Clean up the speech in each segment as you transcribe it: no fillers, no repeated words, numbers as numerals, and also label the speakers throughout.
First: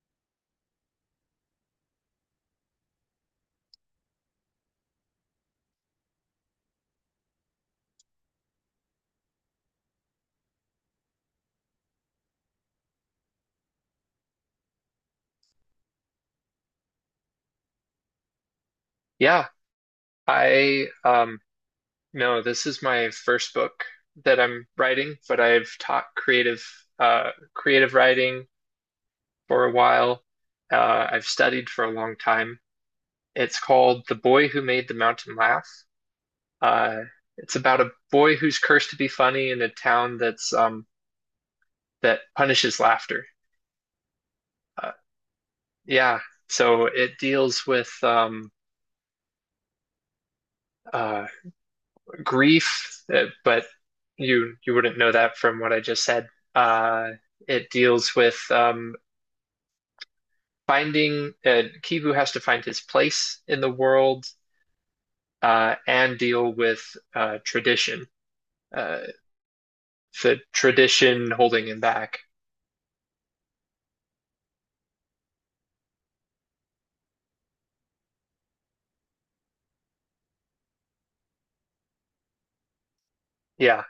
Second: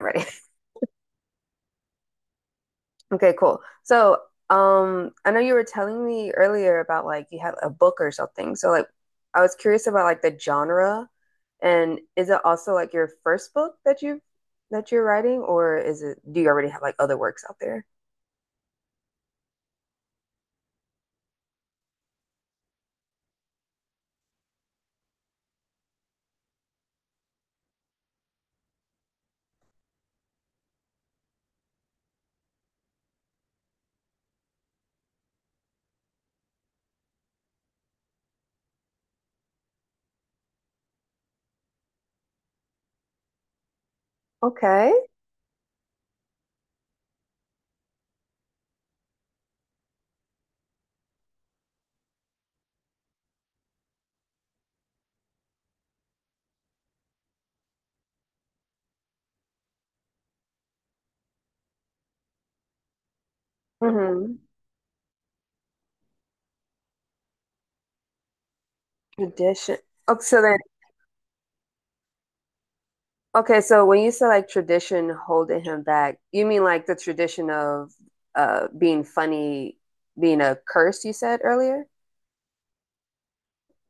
Speaker 1: Right. Okay, cool. I know you were telling me earlier about like you had a book or something. So like I was curious about like the genre, and is it also like your first book that you're writing, or is it do you already have like other works out there?
Speaker 2: Yeah, I no, this is my first book that I'm writing, but I've taught creative writing for a while. I've studied for a long time. It's called The Boy Who Made the Mountain Laugh. Uh it's about a boy who's cursed to be funny in a town that punishes laughter. Uh,
Speaker 1: Okay.
Speaker 2: yeah, so it deals with uh grief, but you wouldn't know that from what I just said. Uh, it deals with finding Kivu has to find his place in the world,
Speaker 1: Mm-hmm.
Speaker 2: and deal with uh, tradition, uh,
Speaker 1: Tradition. Oh, so
Speaker 2: the
Speaker 1: then
Speaker 2: tradition holding him back.
Speaker 1: okay, so when you say like tradition holding him back, you mean like the tradition of being funny being a curse you said earlier?
Speaker 2: Yeah,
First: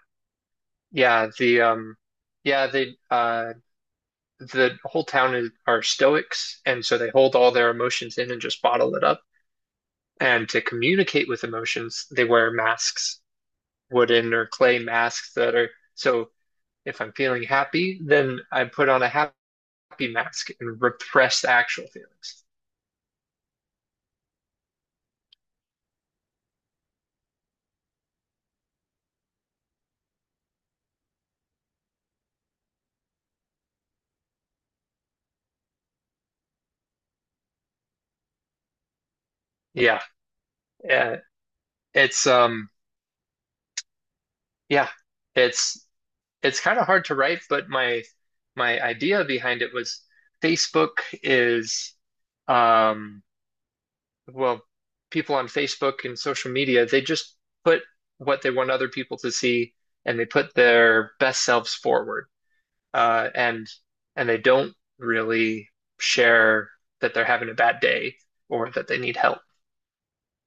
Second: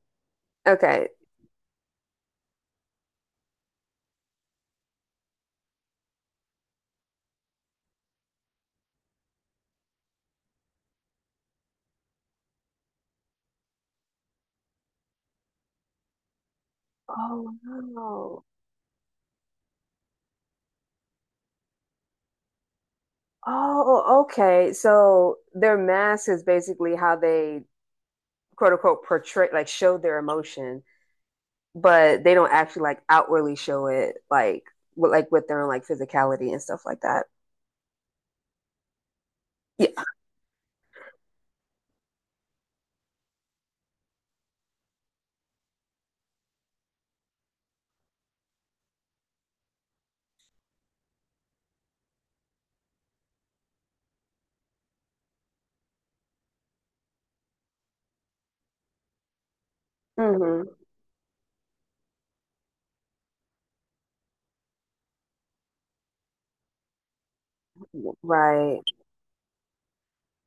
Speaker 1: Okay.
Speaker 2: yeah. The Yeah, the whole town are Stoics, and so they hold all their emotions in and just bottle it up. And to communicate with emotions, they wear masks, wooden or clay masks. That are So if I'm feeling
Speaker 1: Oh
Speaker 2: happy, then
Speaker 1: no.
Speaker 2: I put on a happy mask and repress the actual feelings.
Speaker 1: Oh, okay. So their mask is basically how they quote unquote portray, like show their emotion, but they don't actually like outwardly show it, like with their own like physicality and stuff like that. Yeah.
Speaker 2: Yeah. Uh, it's Yeah, it's it's kind of hard to write, but my idea behind it was Facebook. Is um well, people on Facebook and social media, they just put what they want other people to see, and they put
Speaker 1: hmm
Speaker 2: their best selves forward, uh, and and they don't really share that they're having a bad day or
Speaker 1: Right.
Speaker 2: that they need help.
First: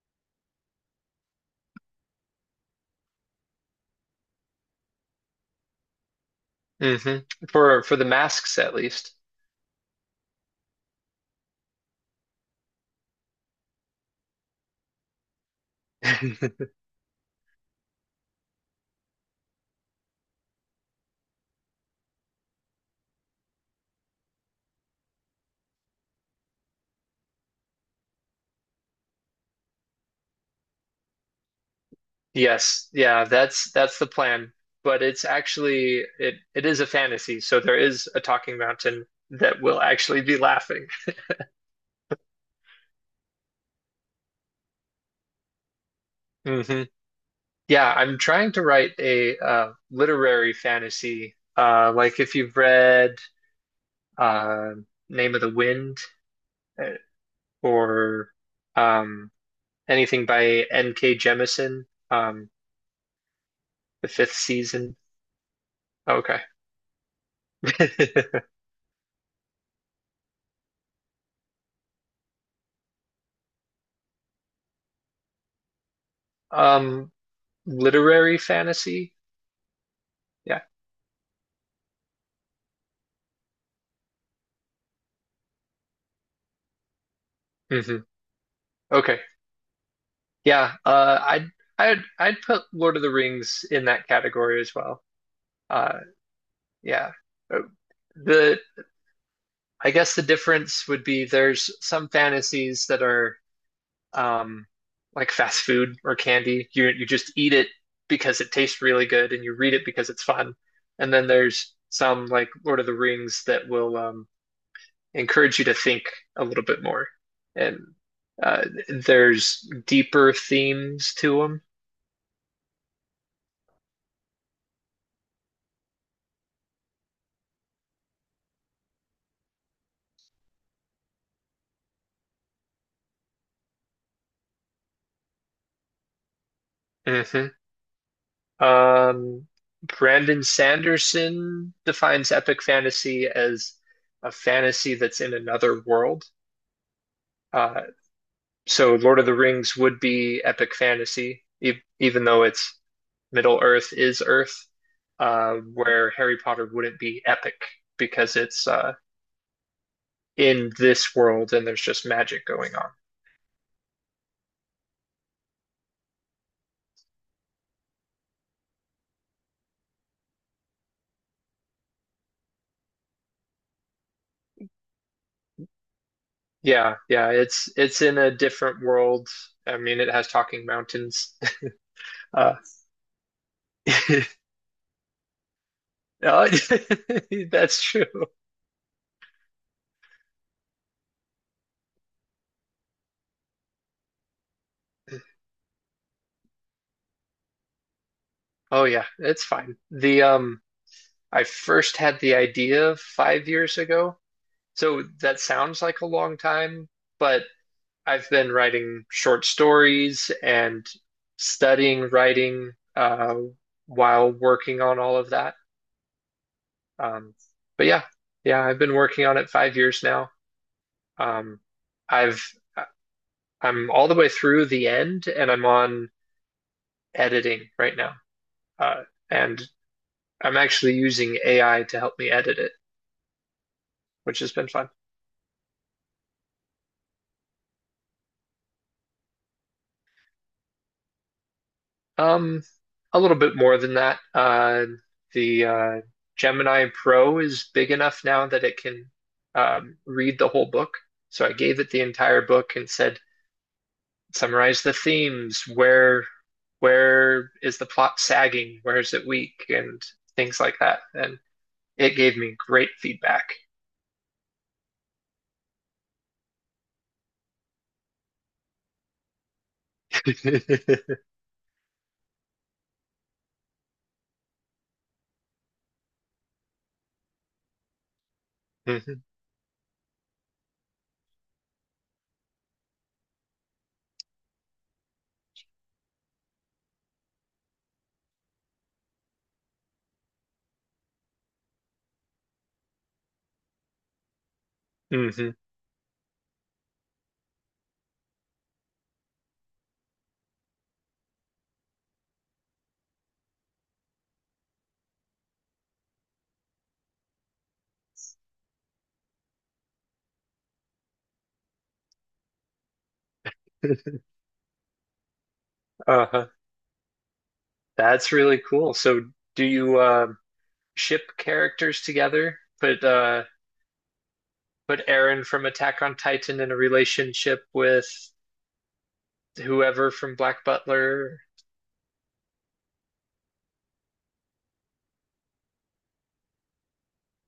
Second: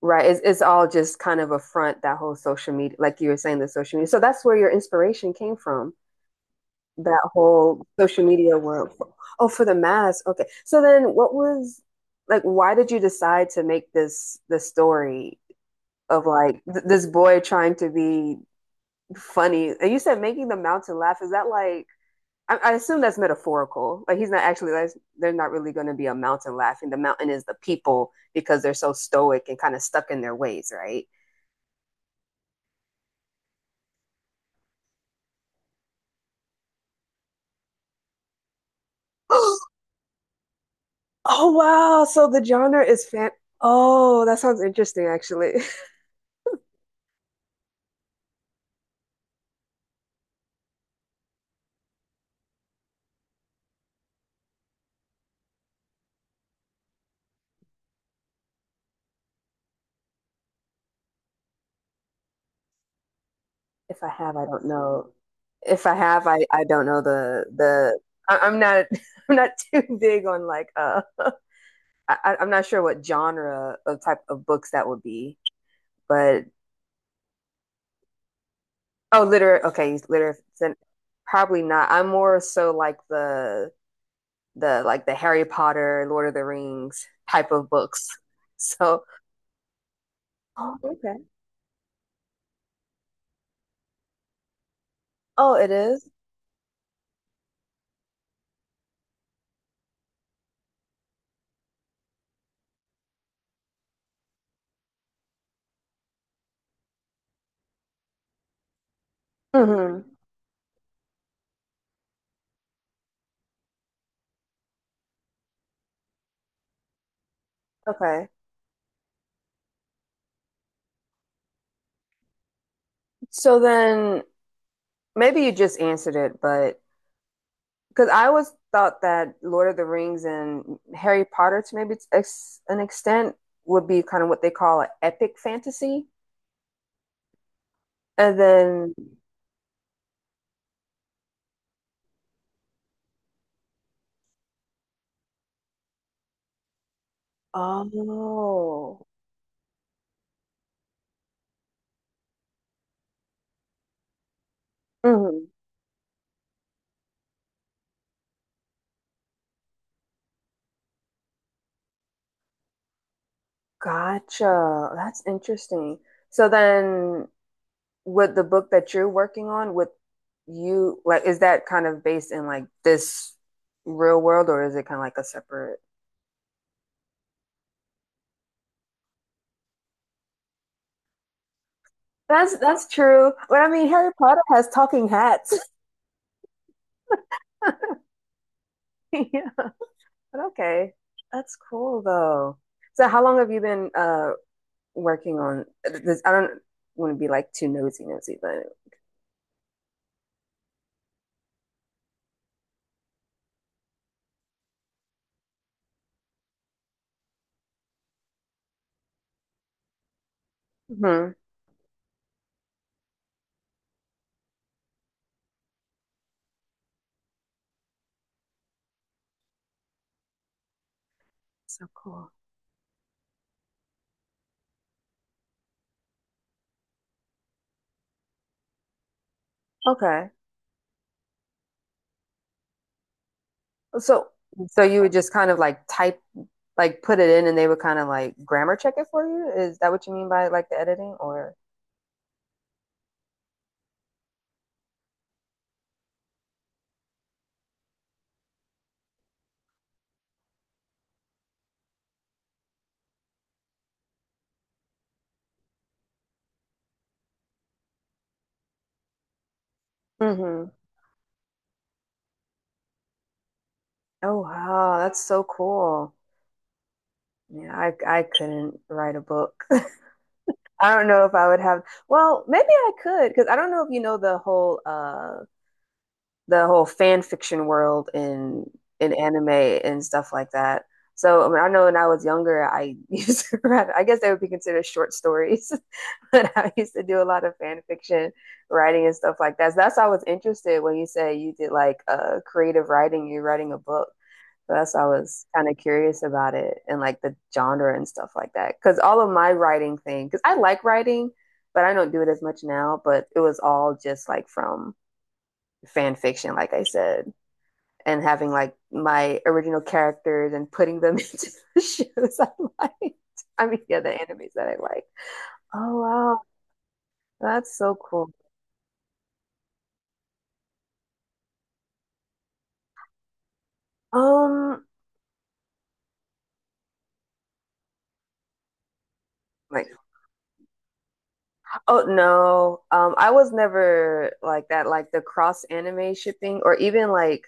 Speaker 1: Right. It's all just kind of a front, that whole social media, like you were saying, the social media. So that's where your inspiration came from,
Speaker 2: Hmm.
Speaker 1: that
Speaker 2: For
Speaker 1: whole
Speaker 2: for the
Speaker 1: social media
Speaker 2: masks at
Speaker 1: world.
Speaker 2: least.
Speaker 1: Oh, for the mask. Okay. So then what was like why did you decide to make this the story of this boy trying to be funny. And you said making the mountain laugh. Is that like I assume that's metaphorical. Like he's not actually like they're not really going to be a mountain laughing. The mountain is the people because they're so stoic and kind of stuck in their ways, right?
Speaker 2: Yes, yeah, that's the plan. But it's actually, it is a fantasy, so there is a talking mountain that will actually be laughing.
Speaker 1: Oh wow! So the genre is fan. Oh, that sounds interesting, actually.
Speaker 2: Hmm. Yeah, I'm trying to write a literary fantasy, like if you've read uh, Name of the Wind, uh, or um, anything by N.K. Jemisin, um,
Speaker 1: If
Speaker 2: the
Speaker 1: I
Speaker 2: fifth
Speaker 1: have, I don't
Speaker 2: season?
Speaker 1: know. If I
Speaker 2: Oh,
Speaker 1: have,
Speaker 2: okay.
Speaker 1: I don't know the. I, I'm not I'm not too big on like I- am not sure what genre of type of books that would be, but
Speaker 2: Um, Literary fantasy?
Speaker 1: oh, literary. Okay, literary.
Speaker 2: Yeah.
Speaker 1: Probably not. I'm more so like the like the Harry Potter, Lord of the Rings type of
Speaker 2: Hmm.
Speaker 1: books. So,
Speaker 2: Okay. Yeah.
Speaker 1: oh, okay.
Speaker 2: I'd put Lord of the Rings in that category as well.
Speaker 1: Oh, it
Speaker 2: Uh,
Speaker 1: is?
Speaker 2: yeah. Uh, The I guess the difference would be there's some fantasies that are um, like fast food or candy. You just eat it because it tastes really good, and you read it
Speaker 1: Mm-hmm.
Speaker 2: because it's fun. And then there's some like Lord of the Rings that will encourage you to think a little bit more. And
Speaker 1: Okay.
Speaker 2: there's deeper themes to
Speaker 1: So then maybe you just answered it, but because I always thought that Lord of the Rings and Harry Potter, to maybe an extent, would be kind of what they call an epic fantasy.
Speaker 2: them. Hmm.
Speaker 1: And then,
Speaker 2: Um, Brandon Sanderson defines epic fantasy as a fantasy that's in another world. Uh, so
Speaker 1: oh,
Speaker 2: Lord of the Rings would be epic fantasy, e even though it's Middle Earth is Earth,
Speaker 1: mhm,
Speaker 2: where Harry Potter wouldn't be epic because it's in this world and there's just magic going on.
Speaker 1: gotcha. That's interesting. So then, with the book that you're working on, with you, like, is that kind of based in like this real world, or is it kind of like a separate?
Speaker 2: Yeah, yeah, it's in a different world. I mean, it has talking mountains. Uh,
Speaker 1: That's true. But I mean, Harry Potter has talking hats.
Speaker 2: uh, that's true.
Speaker 1: Yeah. But okay, that's cool though. So how long have you been working on this? I don't want to be like too nosy nosy, but
Speaker 2: Oh yeah, it's fine. The I first had the idea 5 years ago, so that sounds like a long time, but I've been writing short stories and
Speaker 1: hmm
Speaker 2: studying writing while working on all of that. Um, but yeah, yeah, I've been working on it 5 years now. Um,
Speaker 1: so cool.
Speaker 2: I've I'm all the way through the end, and I'm on editing right now. Uh, and
Speaker 1: Okay,
Speaker 2: I'm actually using AI to help me edit it,
Speaker 1: so
Speaker 2: which has been
Speaker 1: so
Speaker 2: fun.
Speaker 1: you would just kind of like type like put it in, and they would kind of like grammar check it for you. Is that what you mean by like the editing or?
Speaker 2: Um, a little bit more than that. The Gemini Pro is big enough now that it can read the whole book. So I gave it the entire book and said, summarize the themes. Where is the plot sagging? Where is it weak? And things
Speaker 1: Hmm.
Speaker 2: like that. And it gave me great feedback.
Speaker 1: Oh wow, that's so cool. Yeah, I couldn't write a book. I don't know if I would have. Well, maybe I could because I don't know if you know the whole fan fiction world in
Speaker 2: Mhm,
Speaker 1: anime and stuff like that. So I, mean, I know when I was younger, I used to write, I guess they would be considered short stories, but I used to do a lot of fan fiction writing and stuff like that. So that's why I was interested when you say you did like creative writing, you're writing a book. So that's why I was
Speaker 2: mhm.
Speaker 1: kind of curious about it and like the genre and stuff like that. Because all of my writing thing, because I like writing, but I don't do it as much now, but it was all just like from fan fiction, like I said and having like my original characters and putting them into the shows I liked. I mean, yeah, the animes that I like. Oh wow,
Speaker 2: Uh-huh.
Speaker 1: that's so cool.
Speaker 2: That's really cool. So do you ship characters together?
Speaker 1: Um,
Speaker 2: Put Aaron from Attack on Titan in a relationship with
Speaker 1: like
Speaker 2: whoever from Black Butler.
Speaker 1: oh no, I was never like that. Like the cross anime shipping, or even like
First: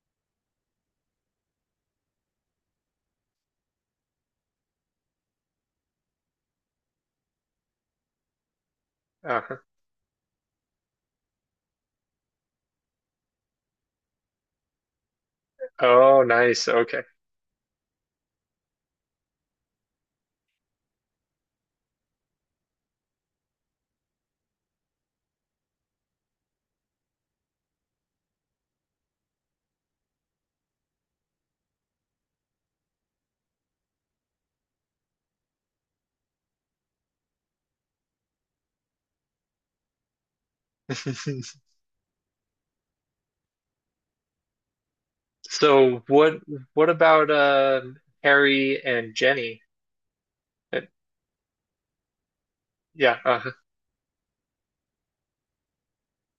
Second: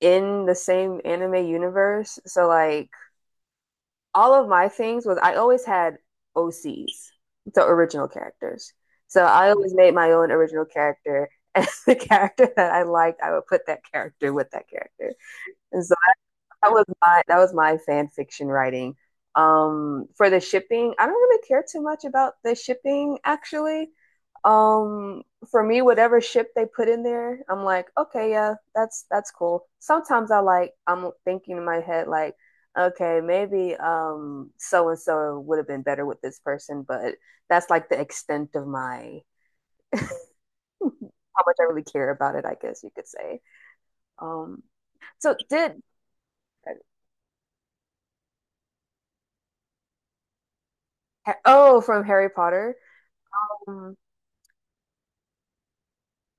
Speaker 1: in the same anime universe. So like all of my things was I always had OCs, so original characters. So
Speaker 2: Uh,
Speaker 1: I always made my own original character, and the character that I liked, I would put that character with that character. And so
Speaker 2: oh, nice.
Speaker 1: that was
Speaker 2: Okay.
Speaker 1: my that was my fan fiction writing. For the shipping, I don't really care too much about the shipping actually. Um, for me, whatever ship they put in there, I'm like, okay, yeah, that's cool. Sometimes I like I'm thinking in my head like, okay, maybe so and so would have been better with this person, but that's like the extent of my how much I really care about it, I guess you could say. Um, so did
Speaker 2: So what about Harry and Jenny? Uh,
Speaker 1: oh from Harry Potter.
Speaker 2: yeah,
Speaker 1: Um,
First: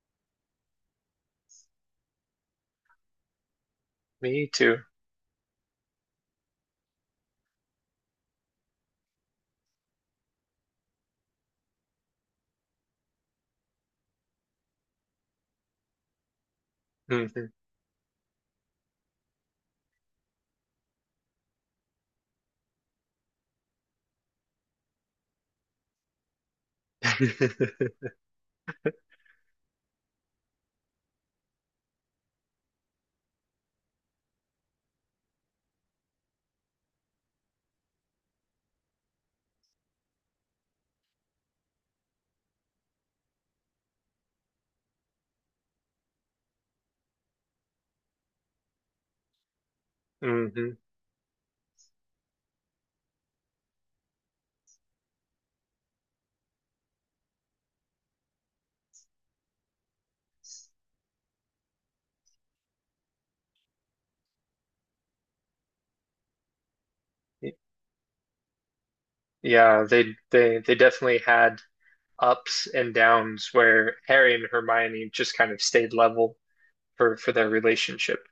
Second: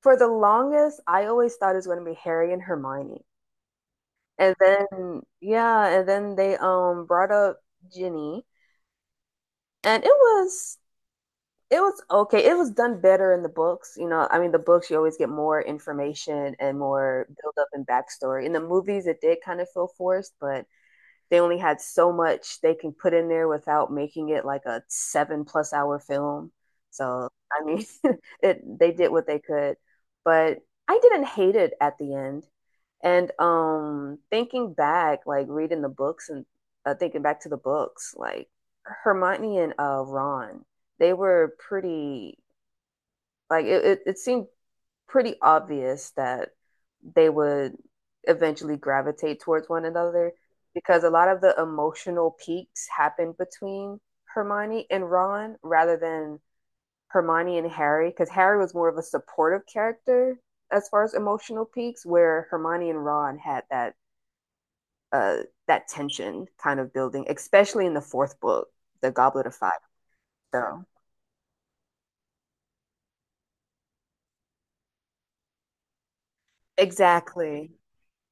Speaker 1: for the longest, I always thought it was going to be Harry and Hermione,
Speaker 2: me
Speaker 1: and
Speaker 2: too.
Speaker 1: then yeah, and then they brought up Ginny. And it was okay. It was done better in the books. You know, I mean, the books you always get more information and more
Speaker 2: Hmm.
Speaker 1: build up and backstory. In the movies, it did kind of feel forced, but they only had so much they can put in there without making it like a seven plus hour film. So I mean, it they did what they could, but I didn't hate it at the end. And thinking back, like reading the books and thinking back to the books, like Hermione and Ron, they were pretty like it seemed pretty obvious that they would eventually gravitate towards one another
Speaker 2: Hmm.
Speaker 1: because a lot of the emotional peaks happened between Hermione and Ron rather than Hermione and Harry because Harry was more of a supportive character as far as emotional peaks where Hermione and Ron had that uh that tension kind of building, especially in the fourth book, the Goblet of Fire,
Speaker 2: Yeah, they
Speaker 1: so
Speaker 2: definitely had ups and downs where Harry and Hermione just kind of stayed level for their
Speaker 1: exactly.
Speaker 2: relationship.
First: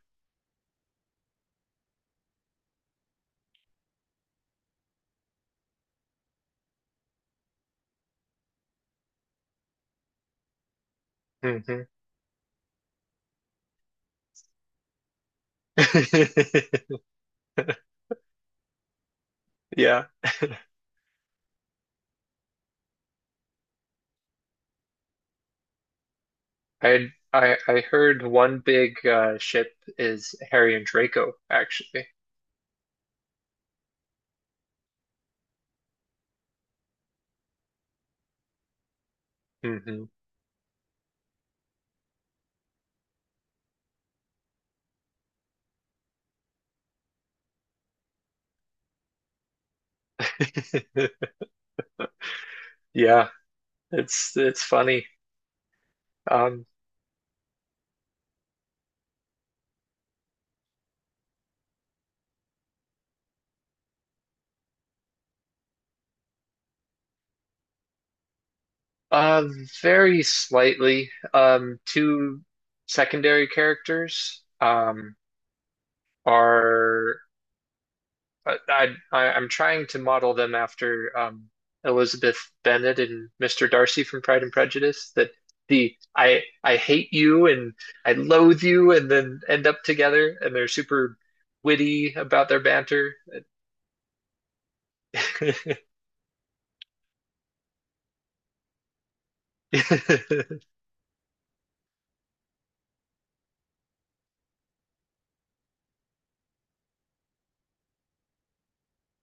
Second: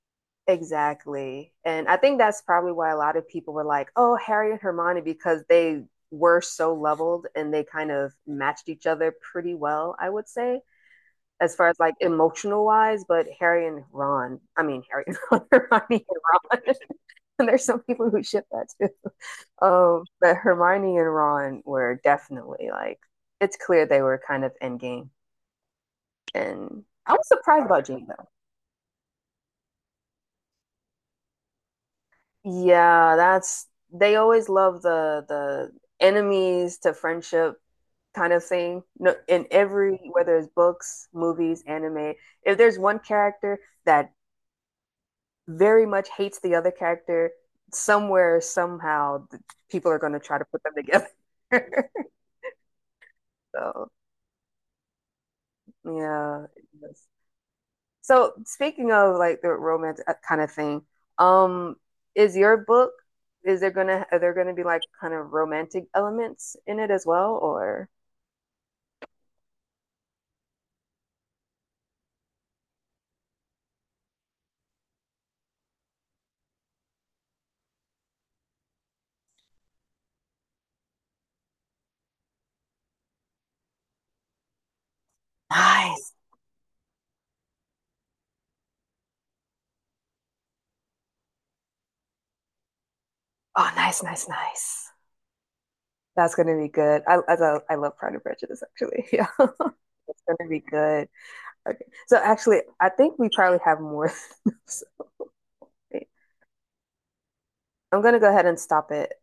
Speaker 1: Exactly. And I think that's probably why a lot of people were like, oh, Harry and Hermione, because they were so leveled and they kind of matched each other pretty well, I would say, as far as
Speaker 2: Hmm.
Speaker 1: like emotional wise. But Harry and Ron, I mean, Harry and Ron, Hermione and Ron, and there's some people who ship that too.
Speaker 2: Yeah.
Speaker 1: But Hermione and Ron were definitely like, it's clear they were kind of endgame. And
Speaker 2: I
Speaker 1: I was
Speaker 2: I
Speaker 1: surprised
Speaker 2: I
Speaker 1: about Jane,
Speaker 2: heard
Speaker 1: though.
Speaker 2: one big ship is Harry and Draco, actually.
Speaker 1: Yeah, that's they always love the enemies to friendship kind of thing. No, in every
Speaker 2: Hmm.
Speaker 1: whether it's books, movies, anime, if there's one character that very much hates the other character, somewhere somehow the people are going to try to put them together.
Speaker 2: Yeah,
Speaker 1: So,
Speaker 2: it's funny.
Speaker 1: yeah.
Speaker 2: Um,
Speaker 1: So speaking of like the romance kind of thing, um, is your book is there gonna are there gonna be like kind of romantic elements in it as well or?
Speaker 2: uh, Very slightly. Two secondary characters are I- am trying to model them after Elizabeth Bennet and Mr. Darcy from Pride and Prejudice. That the
Speaker 1: Nice.
Speaker 2: I hate you and I loathe you, and then end up together, and they're super witty about their banter.
Speaker 1: Oh, nice, nice, nice. That's gonna be good. I love Pride and Prejudice actually. Yeah, it's gonna be good. Okay, so actually, I think we probably have more. I'm gonna go ahead and stop it